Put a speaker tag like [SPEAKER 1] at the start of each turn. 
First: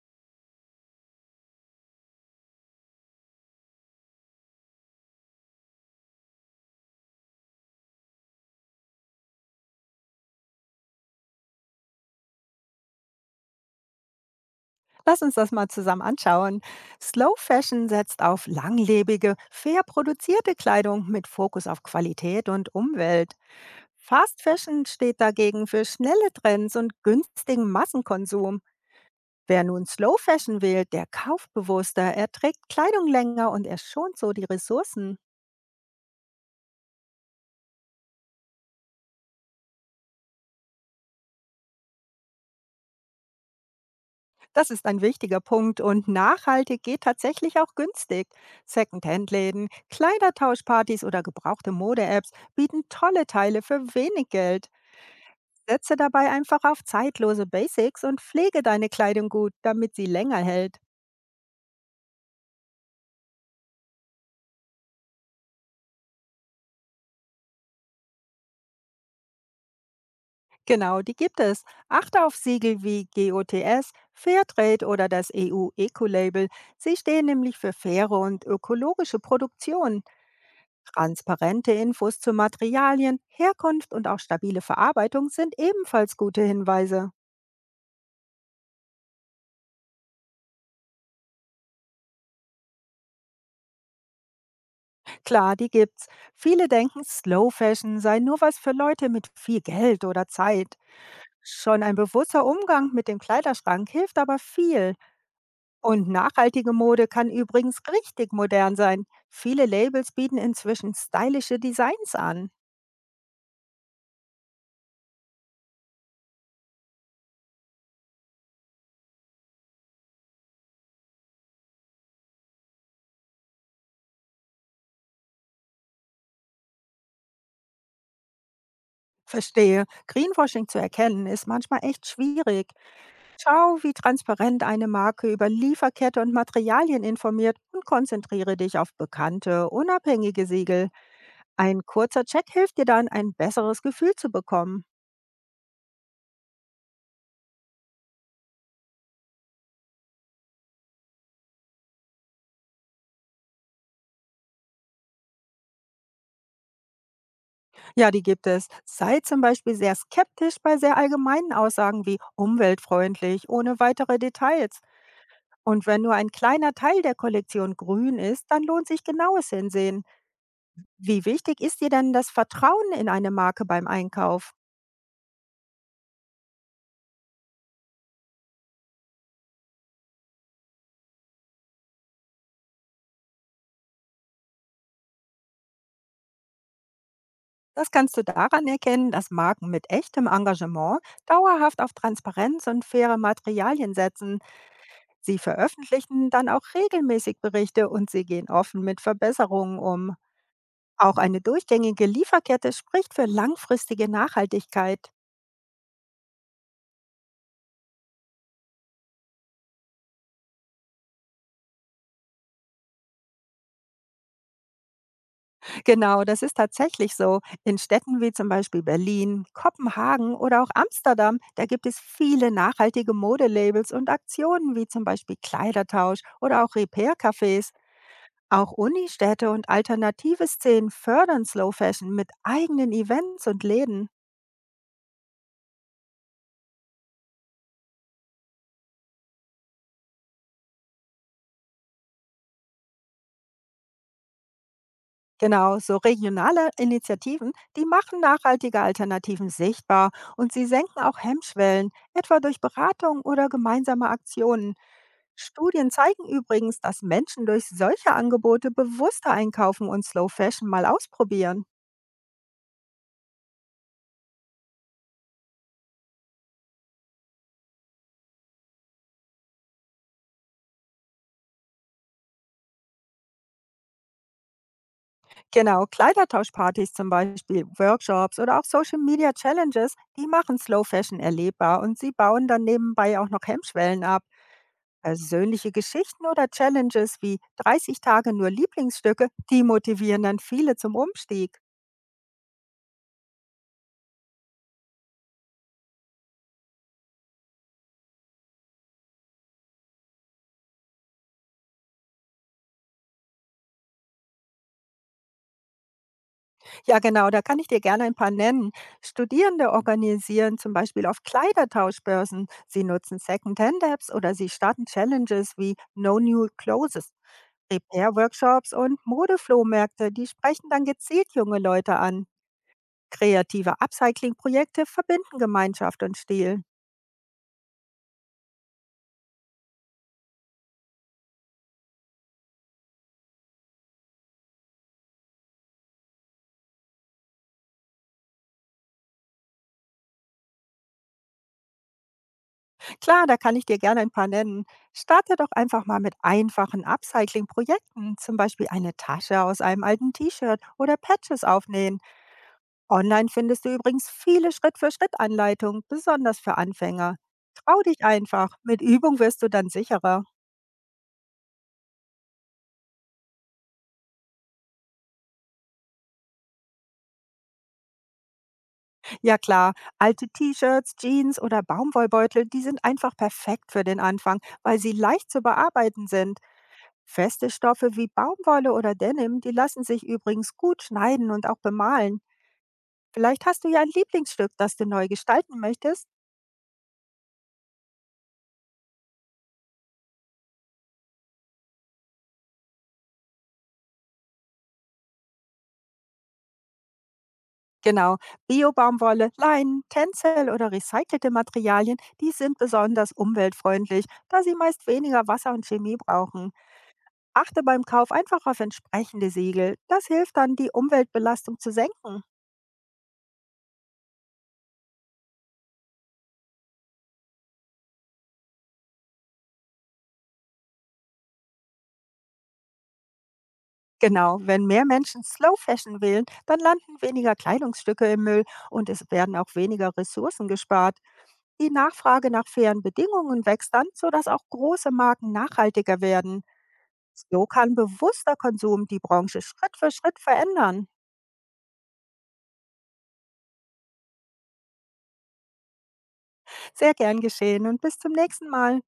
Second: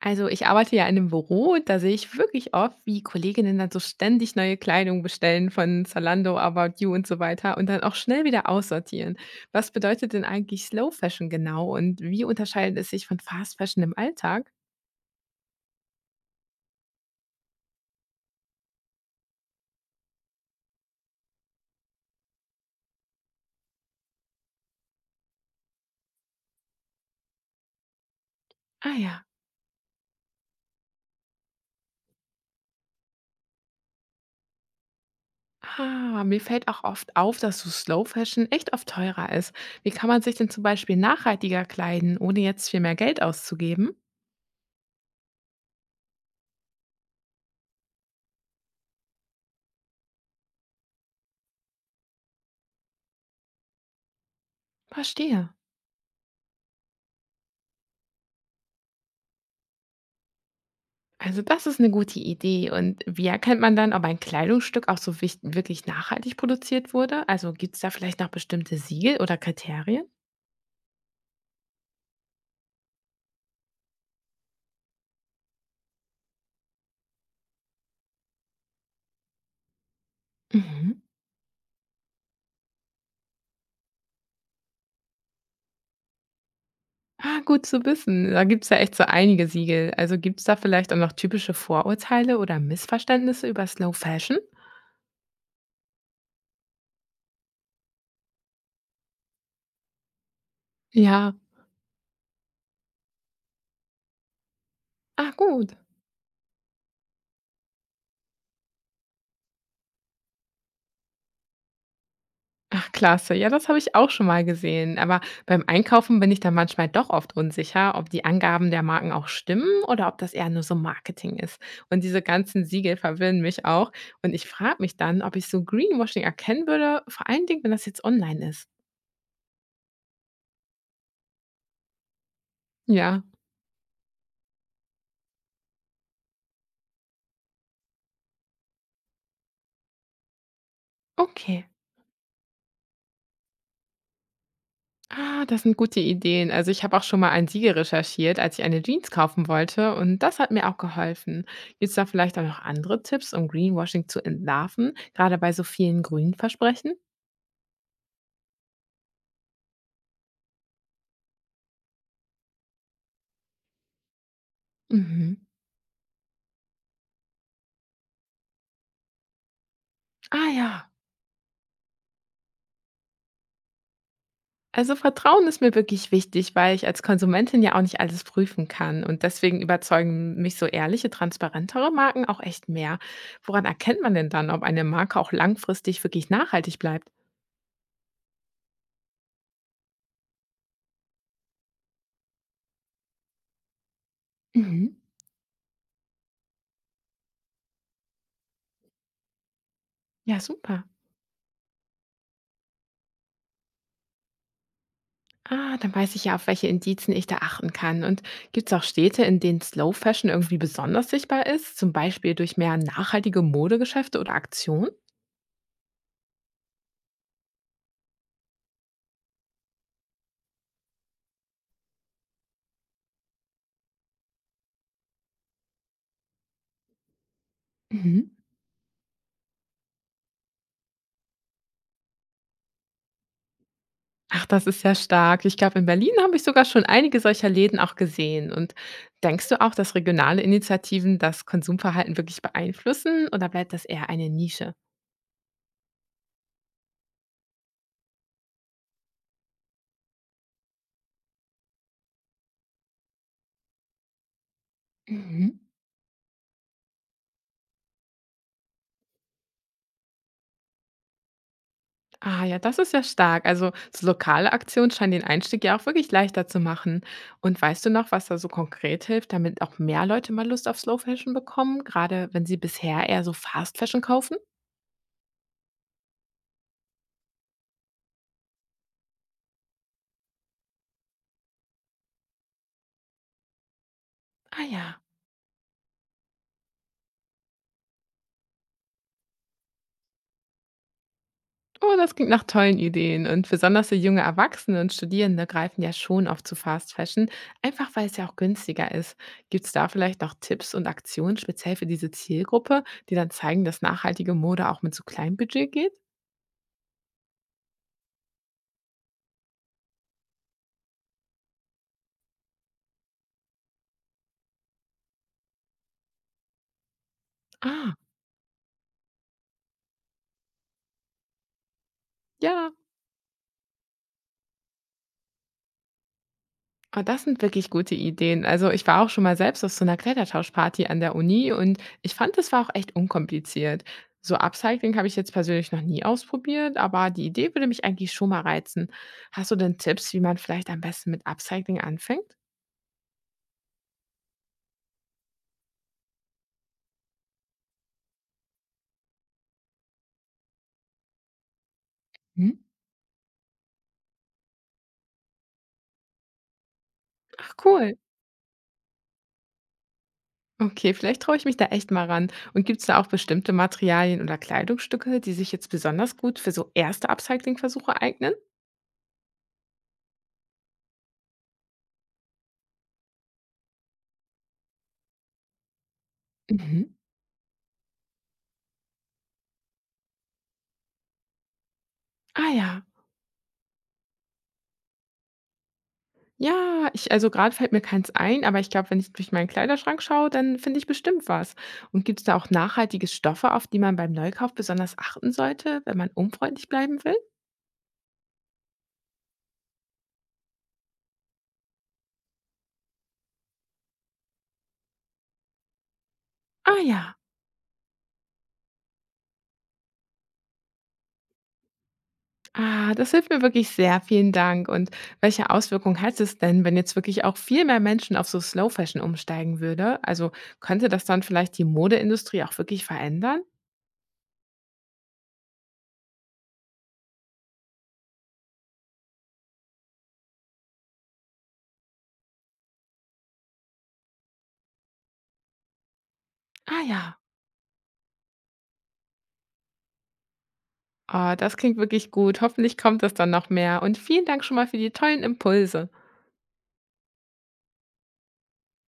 [SPEAKER 1] Also ich arbeite ja in einem Büro, da sehe ich wirklich oft, wie Kolleginnen dann so ständig neue Kleidung bestellen von Zalando, About You und so weiter und dann auch schnell wieder aussortieren. Was bedeutet denn eigentlich Slow Fashion genau und wie unterscheidet es sich von Fast Fashion im Alltag?
[SPEAKER 2] Lass uns das mal zusammen anschauen. Slow Fashion setzt auf langlebige, fair produzierte Kleidung mit Fokus auf Qualität und Umwelt. Fast Fashion steht dagegen für schnelle Trends und günstigen Massenkonsum.
[SPEAKER 1] Ah ja.
[SPEAKER 2] Wer nun Slow Fashion wählt, der kauft bewusster, er trägt Kleidung länger und er schont so die Ressourcen.
[SPEAKER 1] Ah, mir fällt auch oft auf, dass so Slow Fashion echt oft teurer ist. Wie kann man sich denn zum Beispiel nachhaltiger kleiden, ohne jetzt viel mehr Geld auszugeben?
[SPEAKER 2] Das ist ein wichtiger Punkt und nachhaltig geht tatsächlich auch günstig. Secondhand-Läden, Kleidertauschpartys oder gebrauchte Mode-Apps bieten tolle Teile für wenig Geld.
[SPEAKER 1] Verstehe.
[SPEAKER 2] Setze dabei einfach auf zeitlose Basics und pflege deine Kleidung gut, damit sie länger hält.
[SPEAKER 1] Also, das ist eine gute Idee. Und wie erkennt man dann, ob ein Kleidungsstück auch so wich wirklich nachhaltig produziert wurde? Also, gibt es da vielleicht noch bestimmte Siegel oder Kriterien?
[SPEAKER 2] Genau, die gibt es. Achte auf Siegel wie GOTS, Fairtrade oder das EU-Eco-Label. Sie stehen nämlich für faire und ökologische Produktion.
[SPEAKER 1] Mhm.
[SPEAKER 2] Transparente Infos zu Materialien, Herkunft und auch stabile Verarbeitung sind ebenfalls gute Hinweise.
[SPEAKER 1] Ah, gut zu wissen. Da gibt es ja echt so einige Siegel. Also, gibt es da vielleicht auch noch typische Vorurteile oder Missverständnisse über Slow Fashion?
[SPEAKER 2] Klar, die gibt's. Viele denken, Slow Fashion sei nur was für Leute mit viel Geld oder Zeit.
[SPEAKER 1] Ja.
[SPEAKER 2] Schon ein bewusster Umgang mit dem Kleiderschrank hilft aber viel.
[SPEAKER 1] Ah, gut.
[SPEAKER 2] Und nachhaltige Mode kann übrigens richtig modern sein. Viele Labels bieten inzwischen stylische Designs an.
[SPEAKER 1] Ach, klasse. Ja, das habe ich auch schon mal gesehen. Aber beim Einkaufen bin ich dann manchmal doch oft unsicher, ob die Angaben der Marken auch stimmen oder ob das eher nur so Marketing ist. Und diese ganzen Siegel verwirren mich auch. Und ich frage mich dann, ob ich so Greenwashing erkennen würde, vor allen Dingen, wenn das jetzt online ist.
[SPEAKER 2] Verstehe, Greenwashing zu erkennen ist manchmal echt schwierig.
[SPEAKER 1] Ja,
[SPEAKER 2] Schau, wie transparent eine Marke über Lieferkette und Materialien informiert und konzentriere dich auf bekannte, unabhängige Siegel.
[SPEAKER 1] okay.
[SPEAKER 2] Ein kurzer Check hilft dir dann, ein besseres Gefühl zu bekommen.
[SPEAKER 1] Ah, das sind gute Ideen. Also ich habe auch schon mal ein Siegel recherchiert, als ich eine Jeans kaufen wollte. Und das hat mir auch geholfen. Gibt es da vielleicht auch noch andere Tipps, um Greenwashing zu entlarven, gerade bei so vielen grünen Versprechen?
[SPEAKER 2] Ja, die gibt es. Sei zum Beispiel sehr skeptisch bei sehr allgemeinen Aussagen wie umweltfreundlich ohne weitere Details.
[SPEAKER 1] Mhm.
[SPEAKER 2] Und wenn nur ein kleiner Teil der Kollektion grün ist, dann lohnt sich genaues Hinsehen.
[SPEAKER 1] Ah ja.
[SPEAKER 2] Wie wichtig ist dir denn das Vertrauen in eine Marke beim Einkauf?
[SPEAKER 1] Also Vertrauen ist mir wirklich wichtig, weil ich als Konsumentin ja auch nicht alles prüfen kann. Und deswegen überzeugen mich so ehrliche, transparentere Marken auch echt mehr. Woran erkennt man denn dann, ob eine Marke auch langfristig wirklich nachhaltig bleibt?
[SPEAKER 2] Das kannst du daran erkennen, dass Marken mit echtem Engagement dauerhaft auf Transparenz und faire Materialien setzen.
[SPEAKER 1] Mhm.
[SPEAKER 2] Sie veröffentlichen dann auch regelmäßig Berichte und sie gehen offen mit Verbesserungen um.
[SPEAKER 1] Ja, super.
[SPEAKER 2] Auch eine durchgängige Lieferkette spricht für langfristige Nachhaltigkeit.
[SPEAKER 1] Ah, dann weiß ich ja, auf welche Indizen ich da achten kann. Und gibt es auch Städte, in denen Slow Fashion irgendwie besonders sichtbar ist? Zum Beispiel durch mehr nachhaltige Modegeschäfte oder Aktionen?
[SPEAKER 2] Genau, das ist tatsächlich so. In Städten wie zum Beispiel Berlin, Kopenhagen oder auch Amsterdam, da gibt es viele nachhaltige Modelabels und Aktionen wie zum Beispiel Kleidertausch oder auch Repair-Cafés.
[SPEAKER 1] Mhm.
[SPEAKER 2] Auch Unistädte und alternative Szenen fördern Slow Fashion mit eigenen Events und Läden.
[SPEAKER 1] Ach, das ist ja stark. Ich glaube, in Berlin habe ich sogar schon einige solcher Läden auch gesehen. Und denkst du auch, dass regionale Initiativen das Konsumverhalten wirklich beeinflussen oder bleibt das eher eine Nische?
[SPEAKER 2] Genau, so regionale Initiativen, die machen nachhaltige Alternativen sichtbar und sie senken auch Hemmschwellen, etwa durch Beratung oder gemeinsame Aktionen.
[SPEAKER 1] Mhm.
[SPEAKER 2] Studien zeigen übrigens, dass Menschen durch solche Angebote bewusster einkaufen und Slow Fashion mal ausprobieren.
[SPEAKER 1] Ah ja, das ist ja stark. Also so lokale Aktionen scheinen den Einstieg ja auch wirklich leichter zu machen. Und weißt du noch, was da so konkret hilft, damit auch mehr Leute mal Lust auf Slow Fashion bekommen, gerade wenn sie bisher eher so Fast Fashion kaufen?
[SPEAKER 2] Genau, Kleidertauschpartys zum Beispiel, Workshops oder auch Social Media Challenges, die machen Slow Fashion erlebbar und sie bauen dann nebenbei auch noch Hemmschwellen ab.
[SPEAKER 1] Ah ja.
[SPEAKER 2] Persönliche Geschichten oder Challenges wie 30 Tage nur Lieblingsstücke, die motivieren dann viele zum Umstieg.
[SPEAKER 1] Oh, das klingt nach tollen Ideen. Und besonders so junge Erwachsene und Studierende greifen ja schon oft zu Fast Fashion, einfach weil es ja auch günstiger ist. Gibt es da vielleicht noch Tipps und Aktionen speziell für diese Zielgruppe, die dann zeigen, dass nachhaltige Mode auch mit so kleinem Budget geht?
[SPEAKER 2] Ja, genau, da kann ich dir gerne ein paar nennen. Studierende organisieren zum Beispiel auf Kleidertauschbörsen. Sie nutzen Secondhand-Apps oder sie starten Challenges wie No New Clothes.
[SPEAKER 1] Ah,
[SPEAKER 2] Repair-Workshops und Modeflohmärkte, die sprechen dann gezielt junge Leute an.
[SPEAKER 1] ja.
[SPEAKER 2] Kreative Upcycling-Projekte verbinden Gemeinschaft und Stil.
[SPEAKER 1] Ah, das sind wirklich gute Ideen. Also, ich war auch schon mal selbst auf so einer Klettertauschparty an der Uni und ich fand, das war auch echt unkompliziert. So Upcycling habe ich jetzt persönlich noch nie ausprobiert, aber die Idee würde mich eigentlich schon mal reizen. Hast du denn Tipps, wie man vielleicht am besten mit Upcycling anfängt?
[SPEAKER 2] Klar, da kann ich dir gerne ein paar nennen. Starte doch einfach mal mit einfachen Upcycling-Projekten, zum Beispiel eine Tasche aus einem alten T-Shirt oder Patches aufnähen.
[SPEAKER 1] Mhm.
[SPEAKER 2] Online findest du übrigens viele Schritt-für-Schritt-Anleitungen, besonders für Anfänger.
[SPEAKER 1] Ach
[SPEAKER 2] Trau
[SPEAKER 1] cool.
[SPEAKER 2] dich einfach, mit Übung wirst du dann sicherer.
[SPEAKER 1] Okay, vielleicht traue ich mich da echt mal ran. Und gibt es da auch bestimmte Materialien oder Kleidungsstücke, die sich jetzt besonders gut für so erste Upcycling-Versuche eignen?
[SPEAKER 2] Ja klar, alte T-Shirts, Jeans oder Baumwollbeutel, die sind einfach perfekt für den Anfang, weil sie leicht zu bearbeiten sind.
[SPEAKER 1] Mhm.
[SPEAKER 2] Feste Stoffe wie Baumwolle oder Denim, die lassen sich übrigens gut schneiden und auch bemalen.
[SPEAKER 1] Ah ja.
[SPEAKER 2] Vielleicht hast du ja ein Lieblingsstück, das du neu gestalten möchtest.
[SPEAKER 1] Ja, ich, gerade fällt mir keins ein, aber ich glaube, wenn ich durch meinen Kleiderschrank schaue, dann finde ich bestimmt was. Und gibt es da auch nachhaltige Stoffe, auf die man beim Neukauf besonders achten sollte, wenn man umweltfreundlich bleiben will?
[SPEAKER 2] Genau, Bio-Baumwolle, Leinen, Tencel oder recycelte Materialien, die sind besonders umweltfreundlich, da sie meist weniger Wasser und Chemie brauchen.
[SPEAKER 1] Ah ja.
[SPEAKER 2] Achte beim Kauf einfach auf entsprechende Siegel. Das hilft dann, die Umweltbelastung zu senken.
[SPEAKER 1] Ah, das hilft mir wirklich sehr. Vielen Dank. Und welche Auswirkungen hat es denn, wenn jetzt wirklich auch viel mehr Menschen auf so Slow Fashion umsteigen würde? Also, könnte das dann vielleicht die Modeindustrie auch wirklich verändern?
[SPEAKER 2] Genau, wenn mehr Menschen Slow Fashion wählen, dann landen weniger Kleidungsstücke im Müll und es werden auch weniger Ressourcen gespart. Die Nachfrage nach fairen Bedingungen wächst dann, sodass auch große Marken nachhaltiger werden.
[SPEAKER 1] Ah ja.
[SPEAKER 2] So kann bewusster Konsum die Branche Schritt für Schritt verändern.
[SPEAKER 1] Ah, das klingt wirklich gut. Hoffentlich kommt das dann noch mehr. Und vielen Dank schon mal für die tollen Impulse.
[SPEAKER 2] Sehr gern geschehen und bis zum nächsten Mal.